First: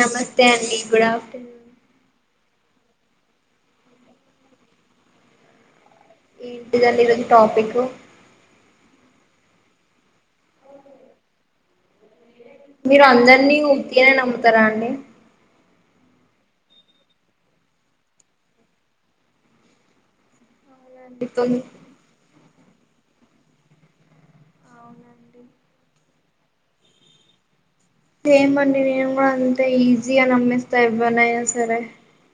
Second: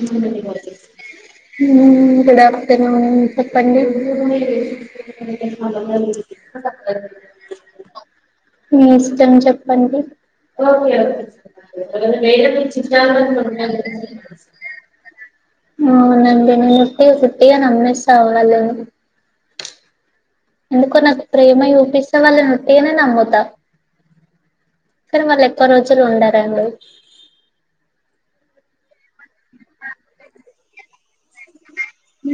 నమస్తే అండి good afternoon చెప్పండి ఏంటిదండి ఈ రోజు టాపిక్ మీ ఇష్టం చెప్పండి దాన్ని ఉత్తిగానే నమ్ముతారా అండి ఉని ముతి కుట్టగా నమ్మే సవాలు ఎందుకో నాకు అవునండి తొమ్మి ప్రేమ చూపిస్తే వాళ్ళని ఉట్టి గానే నమ్ముతా అవునండి అసలు ఉండారండి సేమ్ అండి నేను కూడా అంతే ఈజి గా నమ్మేస్తా ఎవ్వరిన్నైనా సరే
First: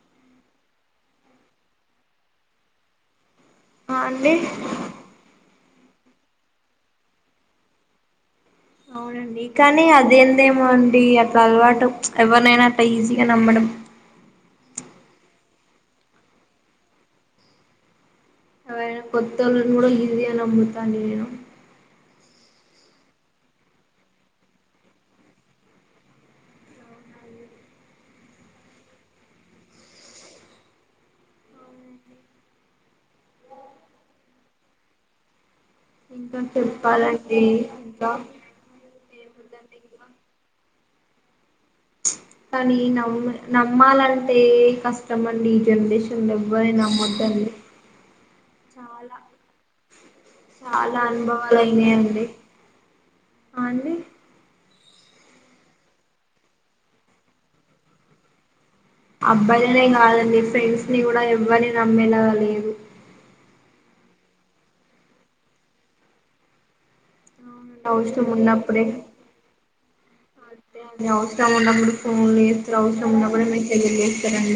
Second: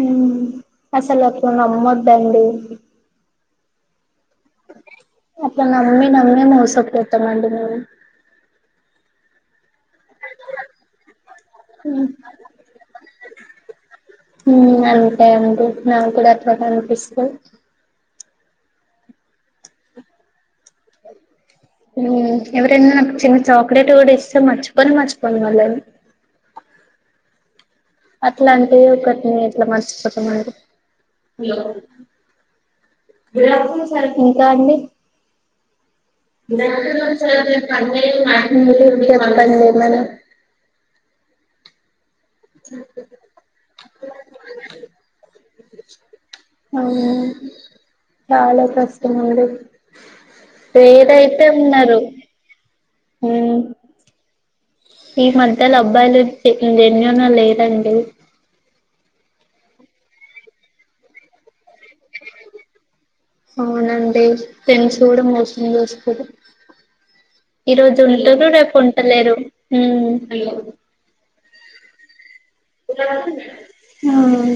హ్మ్ అసలుకు నమ్మోద్దండి అ అండి అట్ల నమ్మి నమ్మి మోసపోతామండి మేము అవునండి కానీ అదేందేమో అండి అట్లా అలవాటు ఎవరినైనా అట్లా ఈజీగా నమ్మడం హ్మ్ అంతే నా క్కూడా అట్లాగే అనిపిస్త అలాగే కొత్తోళ్ళను కూడా ఈజీ గా నమ్ముతాను నేను హ్మ్ ఎవరైనా నాకు చిన్న చాక్లెట్ కూడా ఇస్తే మర్చిపోనే మర్చిపోను వాళ్ళని అట్లా అంటే ఒకటిని ఎట్లా మర్చిపోతమండి ఇంకా అండి ఇంకా చెప్పాలండి [unintelligible] ఇంకా ఏముందండి వదల్లేరు నన్ను ఇంకా కానీ నమ్ నమ్మాలంటే కష్టమండి ఈ జనరేషన్లో ఎవ్వరని అవును నమ్మొద్దండి చాలా కష్టమండి చాలా ఏదైతే అనుభవాలు ఉన్నారు అయినాయండి ఆ అండి ఈ మధ్యలో అబ్బాయిలు జెన్యూన్ లేరండి అబ్బాయిలనే కాదండి ఫ్రెండ్స్ ని కూడా ఎవ్వరిని నమ్మేలాగా లేదు అవునండి ఫ్రెండ్స్ కూడా మోసం చేస్తరు ఈ అవునండి, రోజు అవసరం ఉంటరు రేపు ఉన్నప్పుడే ఉంటలేరు తను ఉన్నప్పుడు ఫోన్ లేదు హ్మ్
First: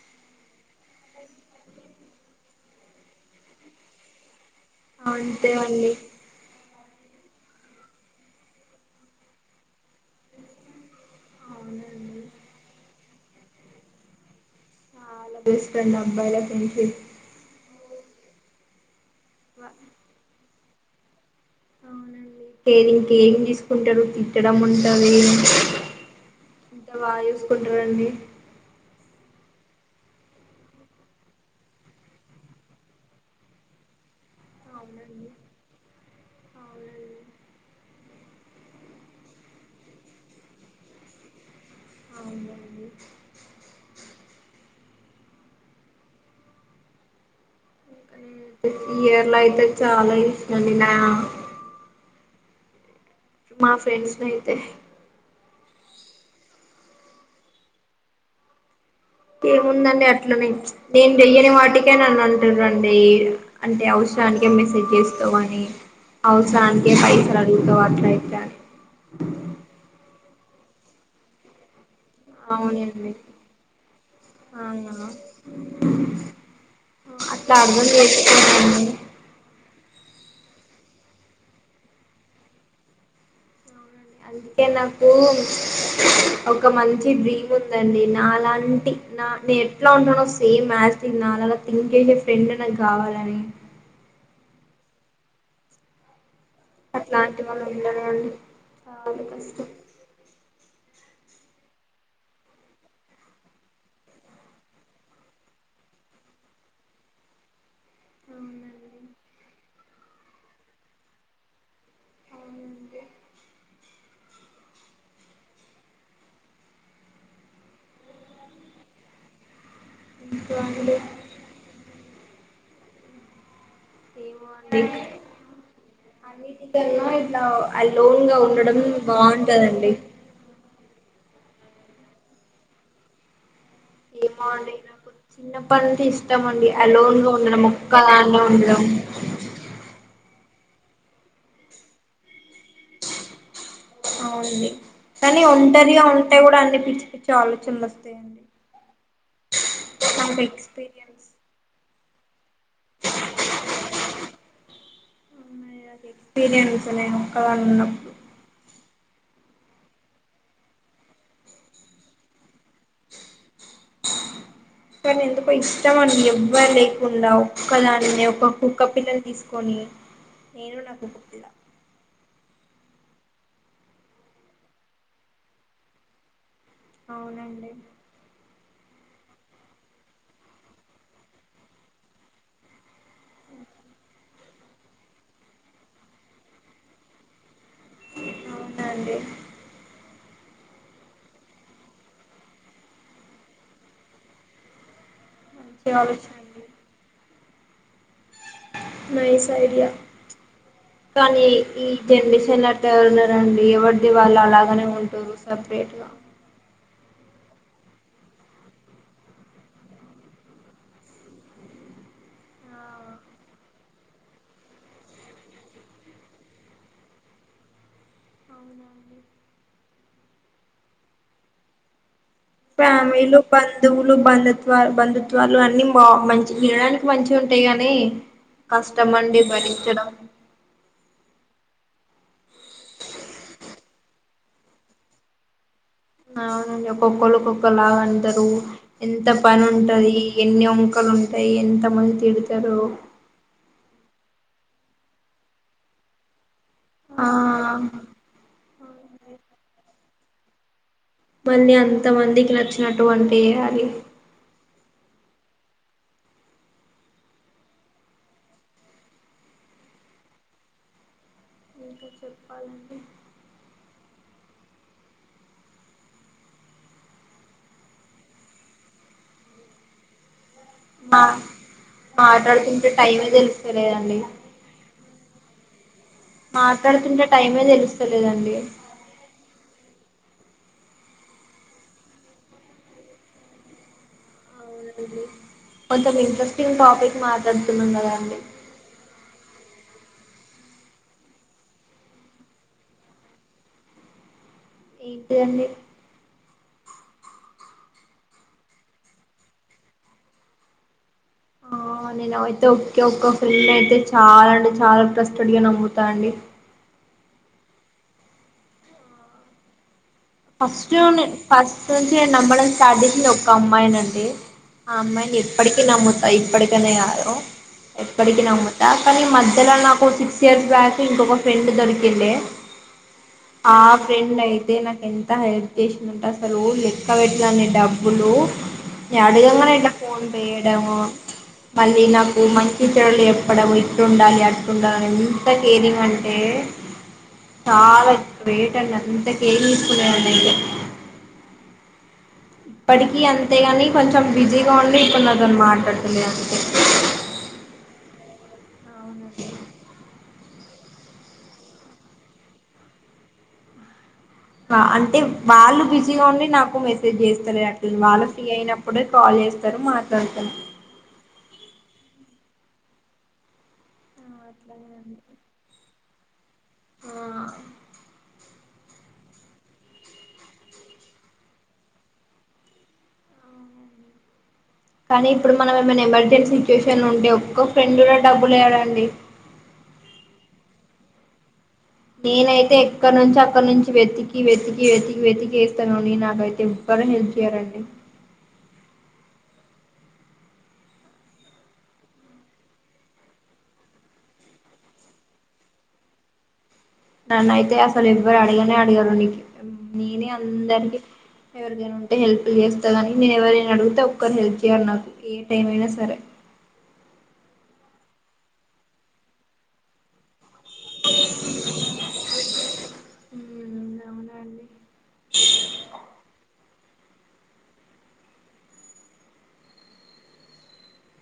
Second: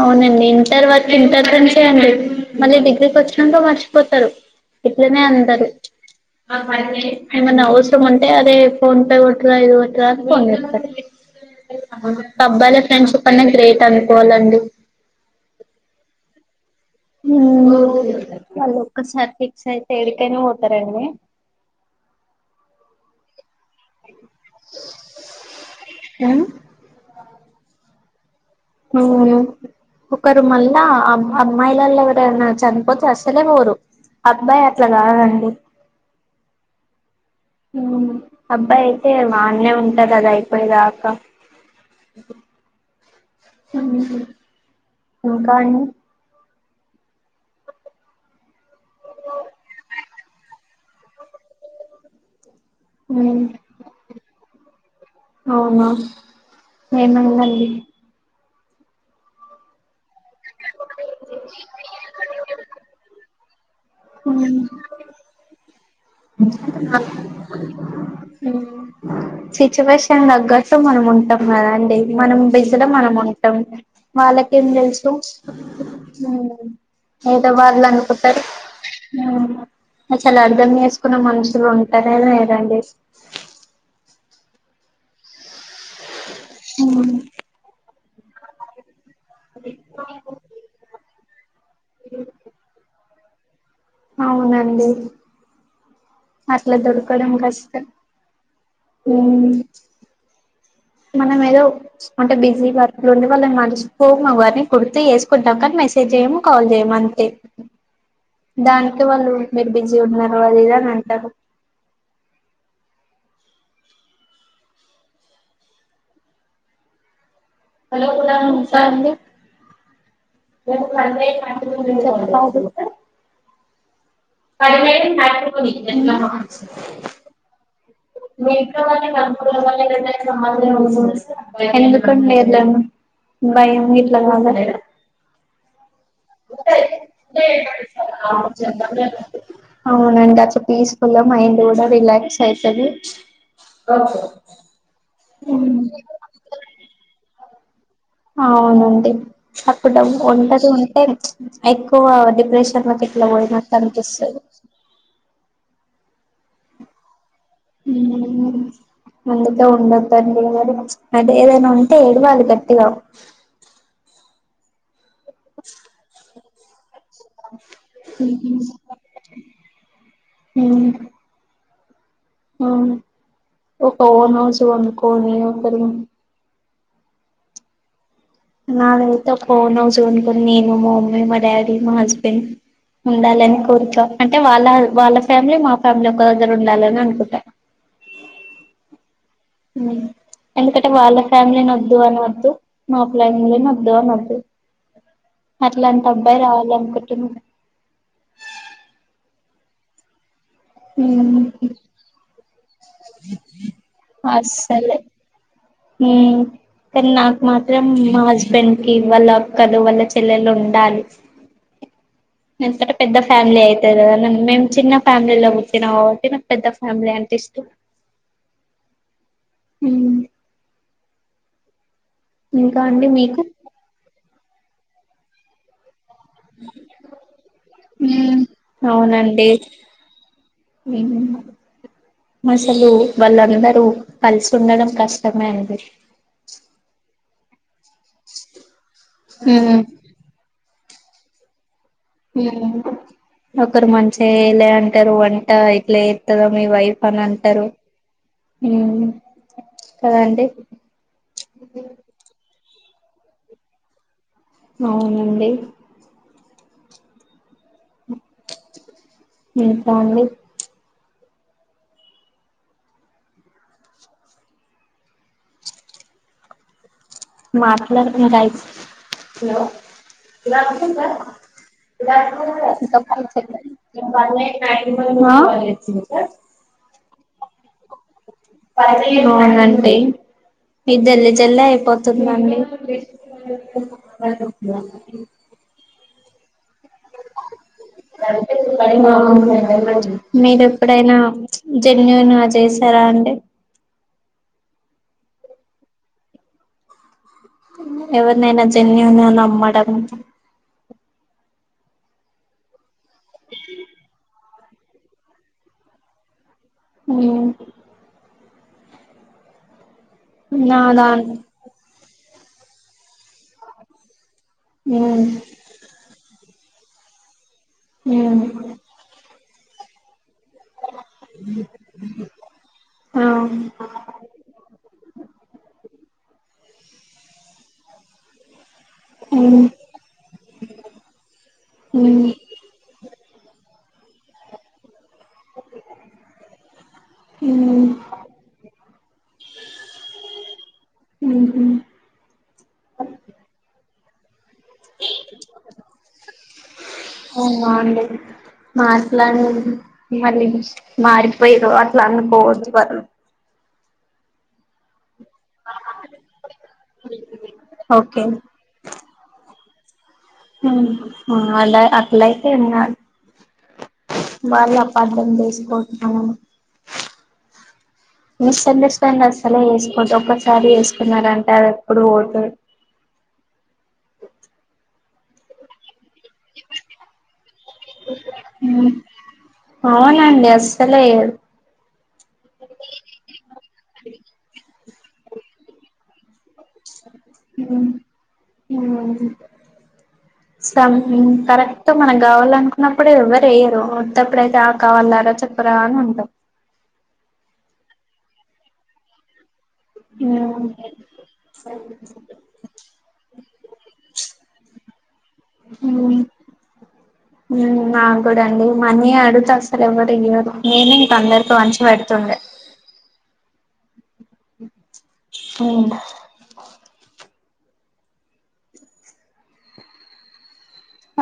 అవునండి తర్వాత ఇంటర్ ఫ్రెండ్స్ ఏ అండి మళ్ళీ డిగ్రీకి వచ్చినంక మర్చిపోతారు ఇట్లనే అంతే అందరు అండి ఏమైనా అవసరం ఉంటే అదే ఫోన్ పే కొట్టురా ఇది కొ అవునండి [inaudible] ఫ్రెండ్ షిప్ అనే గ్రేట్ అనుకోవాలండి ఆ అలా బెస్ట్ ఫ్రెండ్ అబ్బాయిలే ఫ్రెండ్ షిప్ వాళ్ళు ఒక్కసారి ఫిక్స్ అయితే ఎక్కడికైనా పోతారండి అవునండి కేరింగ్ కేరింగ్ తీసుకుంటారు పెట్టడం ఉంటాది ఉమ్ ఇంకా బాగా చూసుకుంటారండి అవును ఒకరు మళ్ళా అమ్మాయిలలో ఎవరైనా చనిపోతే అస్సలే పోరు అబ్బాయి అట్లా అవునండి కాదండి అవునండి అబ్బాయి అయితే ఆడనే ఉంటాడు కదా అయిపోయేదాకా అవునండి ఇంకా అండి ఇయర్ లో అయితే చాలా ఇసండి నా [inaudible] మా ఫ్రెండ్స్ న అయితే అవునా ఏమైదండి ఏముందండి అట్లనే నేను వెయ్యని వాటికే నన్ను అంటారండి అంటే అవసరానికే మెసేజ్ చేస్తావా అని ఇట్లా అని సిట్యుయేషన్ దగ్గట్టు మనం ఉంటాం కదా అండి మనం బీసీ లో అవునండి మనం ఉంటాం వాళ్ళకేం అవునా తెలుసు ఏదో అట్లా వాళ్లు అర్థం అనుకుంటారు చేసుకోనండి అసలు అర్ధం చేసుకున్న మనుషులు ఉంటారా లేదండి అవునండి అందుకే నాకు ఒక మంచి డ్రీమ్ ఉందండి నాలాంటి నా నేను ఎట్లా ఉంటానో సేమ్ యాజ్ ఈట్ ఈజ్ నాలాగా థింక్ చేసే ఫ్రెండ్ నాకు కావాలని అవునండి అట్లా దొరకడం అట్లాంటి వాళ్ళు కష్టం ఉండరండి చాలా అం కష్టం మనం ఏదో అంటే బిజీ వర్క్ లో ఉండి వాళ్ళను మర్చిపోము కాని గుర్తు చేసుకుంటాం కానీ మెసేజ్ చేయము కాల్ చేయము అంతే అవునండి దానికే వాళ్ళు మీరు బిజీ ఉన్నారు అది ఇది అని అంటారు [inaudible] ఇంకా అండి ఇంకా అండి [inaudible] ఏమో అండి అన్నిటికన్నా ఇట్లా [unintelligible] అలోన్ గా [inaudible] ఉండడం బాగుంటదండి ఎందుకండి వెళ్ళాము భయం ఎట్ల [inaudible] ఏమో అండి నాకు చిన్నప్పటి నుండి ఇష్టం అండి అలోన్ గా ఉండడం ఒక్కదాన్నే ఉండడం అవునండి అట్లా పీస్ఫుల్ గా మైండ్ కూడా రిలాక్స్ అయితాది అవునండి కానీ ఒంటరిగా ఉన్నా కూడా అన్ని పిచ్చి పిచ్చి ఆలోచనలు వస్తాయి అవునండి అప్పుడబ్ నాకు ఒంటరిగా ఉంటే ఎక్స్పీరియన్స్ ఎ డిప్రషన్ట్లోకి అట్ల పోయినట్టు అనిపిస్తుంది న్నా అ ఎక్స్పీరియన్స్ నేను ఒక్కదని ఉన్నప్పుడు అందుతో ఉండొద్దండి అదే ఏదైనా ఉంటే ఏడవలీ గట్టిగా కానీ ఎందుకో ఇష్టం అండి ఎవ్వలే కుండా ఒక్క దానే కుక్క పిల్లని తీసుకొని నేను ఉమ్ నా కుక్క పిల్ల అవును ఒక ఓన్ హౌస్ కొనుకొని ఒకరి అవునండి నాదైతే ఒక ఓన్ హౌస్ కొనుకొని నేను మా మమ్మీ మా డాడీ మా హస్బెండ్ ఉండాలని కోరిక అంటే వాళ్ళ వాళ్ళ ఫ్యామిలీ మా ఫ్యామిలీ ఒక దగ్గర ఉండాలని అనుకుంటా అవునండి అ ఎందుకంటే వాళ్ళ ఫ్యామిలీ న వద్దు అని వద్దు మా ఫ్యామిలీ ను వద్దు అన వద్దు మంచి అట్లాన్ టి ఆలోచన అబ్బాయి రావాలి అనుకుంటున్నా నైస్ఐడియా ఉమ్ కానీ ఈ జనరేషన్ ల అ ట్ట ఎవరు ఉన్నారండి ఎవరిది వాళ్ళు అలాగనే ఉంటారు సపరేట్ గా ఉమ్ కానీ నాకు మాత్రం మా హస్బెండ్ కి వాళ్ళ అక్కలు వాళ్ళ చెల్లెలు ఉండాలి నంతట పెద్ద ఆ ఫ్యామిలీ అయితదొ మేము చిన్న ఫ్యామిలీలో పుట్టిన కాబట్టి నాకు పెద్ద ఫ్యామిలీ అం టె ఇష్టం ఉమ్ అండి ఫ్యామిలీలు మీకు బంధువులు బంధుత్వాలు బంధుత్వాలు అన్ని బా మంచి వినడానికి మంచి గ ఉంటాయి గాని కష్టం అండి అవునండి భరించడం అసలు వాళ్ళందరూ కలిసి ఉండడం కష్టమే అండి లాగా అంటారు ఎంత పని ఉంటది ఎన్ని వంకలుంటాయి ఎంత మంది తిడుతారు ఒకరు మంచిగా చేయలే అంటారు వంట ఇట్లే ఎత దా మీ వైఫ్ అని ఆ అంటారు ఉమ్ కదా అండి మళ్ళీ అంత మందికి నచ్చినట్టు వంట చేయాలి అవునండి ఇంకా అండి ఇంకా చెప్పాలండి మాట్లాడు కుంట అయ్ ప్ ఇ మా ఇ మాట్లాడుతుంటే స టైమే తెలుస్తలేదండి పోయ్ మా మాట్లాడుకుంట అవునండి ఇద్ జల్ జల్లే అయిపోతున్ ది అండి కొంచం ఇంట్రెస్టింగ్ టాపిక్ మాట్లాడుతునామ్ కదాండి మీరు ఎప్పుడైనా జన్యుూన్ గ చేసారా అండి ఏంటిదండి ఎవరినైనా జెన్యూన్ గ నమ్మడం ఆ నేను అయితే ఒక్కే ఒక్క ఫిల్ అయితే చాలా చాలా ట్రస్డిగా నమ్ముతా అండి ఉమ్ నా ఫస్ట్ దాన్ ఫస్ట్ నుంచి నమ్మడం స్టార్టింగ్ లొ ఒక అమ్మాయినండి ఆ ఉమ్ అమ్మాయ్ ని ఎప్పటికి న ముత్తా ఇప్పటికనే గాదు ఎప్పటికి ఉమ్ నమ్ముతా కానీ మధ్యలో నాకు సి క్స్ ఇయర్స్ బ్యాక్ ఇంకొక ఫ్రెండ్ దొరికిండే ఆ ఆ ఫ్రెండ్ అయితే నాకు ఎ డెడికేషన్ ఉంట అసలు లెక్క పెట్టలేనీ డబ్బులు నేన్ ఉమ్ అడుగంగానే ఇట్ల ఫోన్ పే ఏయడం మళ్ళీ ఉమ్ నాకు మంచి చెడుల్ ఏప్ ప్పడం ఇట్లుండాలి అట్లున్ ఎంత కేరింగ్ అంటే ఉమ్ చాల గ్రేట్ అండి అంత కేరింగ్ అదండీ ఉహు కొంచెం బిజీగా ఉండి ఇప్పుడు నాతోని మాట్లాడుతులే అందుకే అ మాట్లనే మళ్ళీ మారిపొయిర్రు అట్ల అనుకోవద్దు వరన్ ఆ అంట్ తివ్ వాళ్ళు బిజీగా ఉండి నాకు మెసేజ్ చేస్తరు అట్లి ఓకే వాళ్ళు ఫ్రీ అయినప్పుడే కాల్ చేస్తరు మా ఊ అలా అట్లయితే ఏం కాద్ వాళ్ళ అట్లనే అండి అపార్థం చేసుకొద్దూ ఆ మిస్ అండస్టాండ్ అసలే ఏసుకోద్దు ఒక్కసారి ఏసుకున్నారాంటే అది ఎప్పుడూ వోతా ఆ కానీ ఇప్పుడు మనం ఏ ఏమైనా ఎమర్జెన్సీ సిచ్యువేషన్ ఉంటె ఒక్క ఫ్రెండ్ కూడ డబ్బులేయాడండి సల్లేయార్ నేనైతే ఎక్కడ నుంచో అక్కడ నుంచి వెతికి వెతికి వెతికి వెతికి వేస్తానని నాకైతే ఎవ్వరు హెల్ప్ చేయరండి [inaudible] సం కరెక్ట్ మనం కావాలనుకున్నప్పుడే ఎవ్వరు ఎయ్యరు ఉత్తపుడూ అయితే ఆ కావాల్లరా చెప్పరా అని అంటం నన్నయితే అసలు ఎవ్వరూ అడిగనే అడిగరు నీకు ఇంక నేనే అందరినీ ఉంటాం ఎవరికైన ఉంటే హెల్ప్ చేస్తగాని నేను ఎవరైనడుగుతే ఒక్కరు హెల్ప్ చేయర్ నాకు ఏ టైం అయినా హు సరే హూ నాక్కూడా అండి మనీ అడుగుతె అస్సలెవ్వరు ఇయ్యారు నేనే ఇక అందరితొ వంచి పెడుతుండే [unintelligible] ఉహ్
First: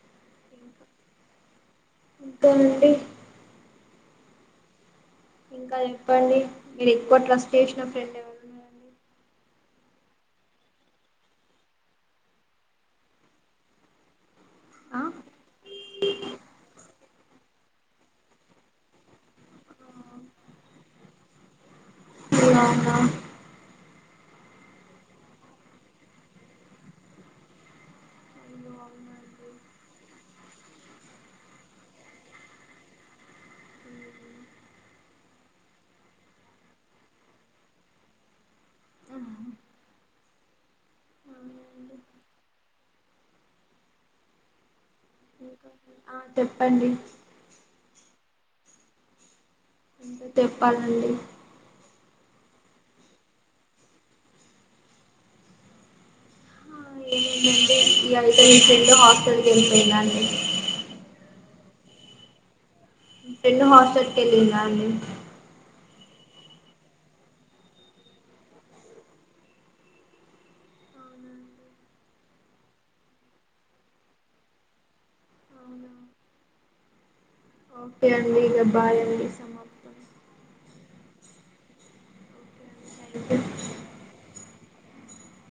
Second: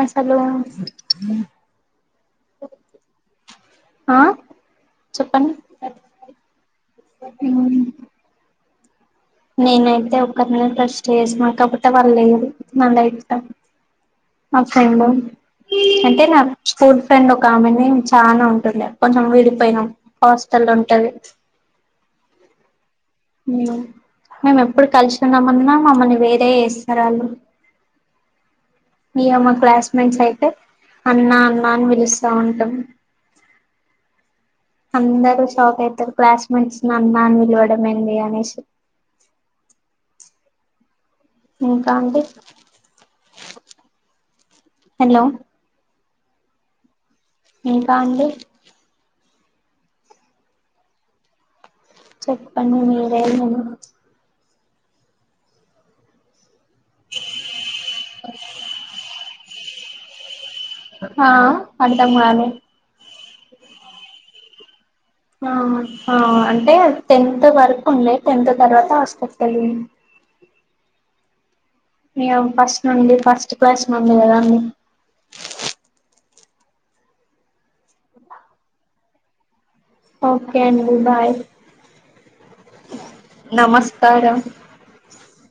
అసలూ ఇంకండి ఆ చెప్పండి ఇంకా చెప్పండి మీరు ఎక్కువ ట్రస్ట్ చేసిన ఫ్రెండ్ ఎవరున్నారండి నేనైతే ఒకర్నే ట్రస్ట్ చేస్న కాకపోతే వాళ్ళ లేరు నా లైఫ్లా నా ఫ్రెండు ఆ అంటే నా స్కూల్ ఫ్రెండ్ ఒక ఆమెనే చానా ఉంటుండే కొంచెం విడిపొయినాం హాస్టల్లొ ఉంటది హ్ అవునా ఉ మేమెప్పుడు కలుసుందం అన్నా మమ్మల్ని వేరే చేస్తరు వాళ్ళు అవును అవునండి ఇగ మా క్లాస్మేట్స్ అయితే అన్నా అన్నా అని పిలుస్తా ఉంటం ఉహ్ అందరూ షాక్ అయ్తరు క్లాస్మేట్స్ అన్నా అని పిలవడం ఏంది అనేషి ఇంక అవునండి అండి హలో ఆ చెప్పండి ఇంకా అండి చెప్పాలండి చెప్పండి మీరే ఏదైనా ఆ ఏం ఉందండి ఈ ఐదు [unintelligible] హాస్టల్ కెళ్ళిపోయిన అండి ఆ అర్థంగాలే ఫ్రెండు హాస్టల్కి వెళ్ళిందా అండి ఆ ఆ అంటే టెన్త్ వరకు ఉండే టెన్త్ తర్వాత హాస్టల్ కెళ్ళింది ఇగ ఫస్ట్ నుండి ఫస్ట్ క్లాస్ నుండి కదా అండి ఒకే అండి ఇంగ బాయ్ అండి సమాప్తం ఓకే అండి బాయ్ థ్యాంక్ యూ నమస్కారం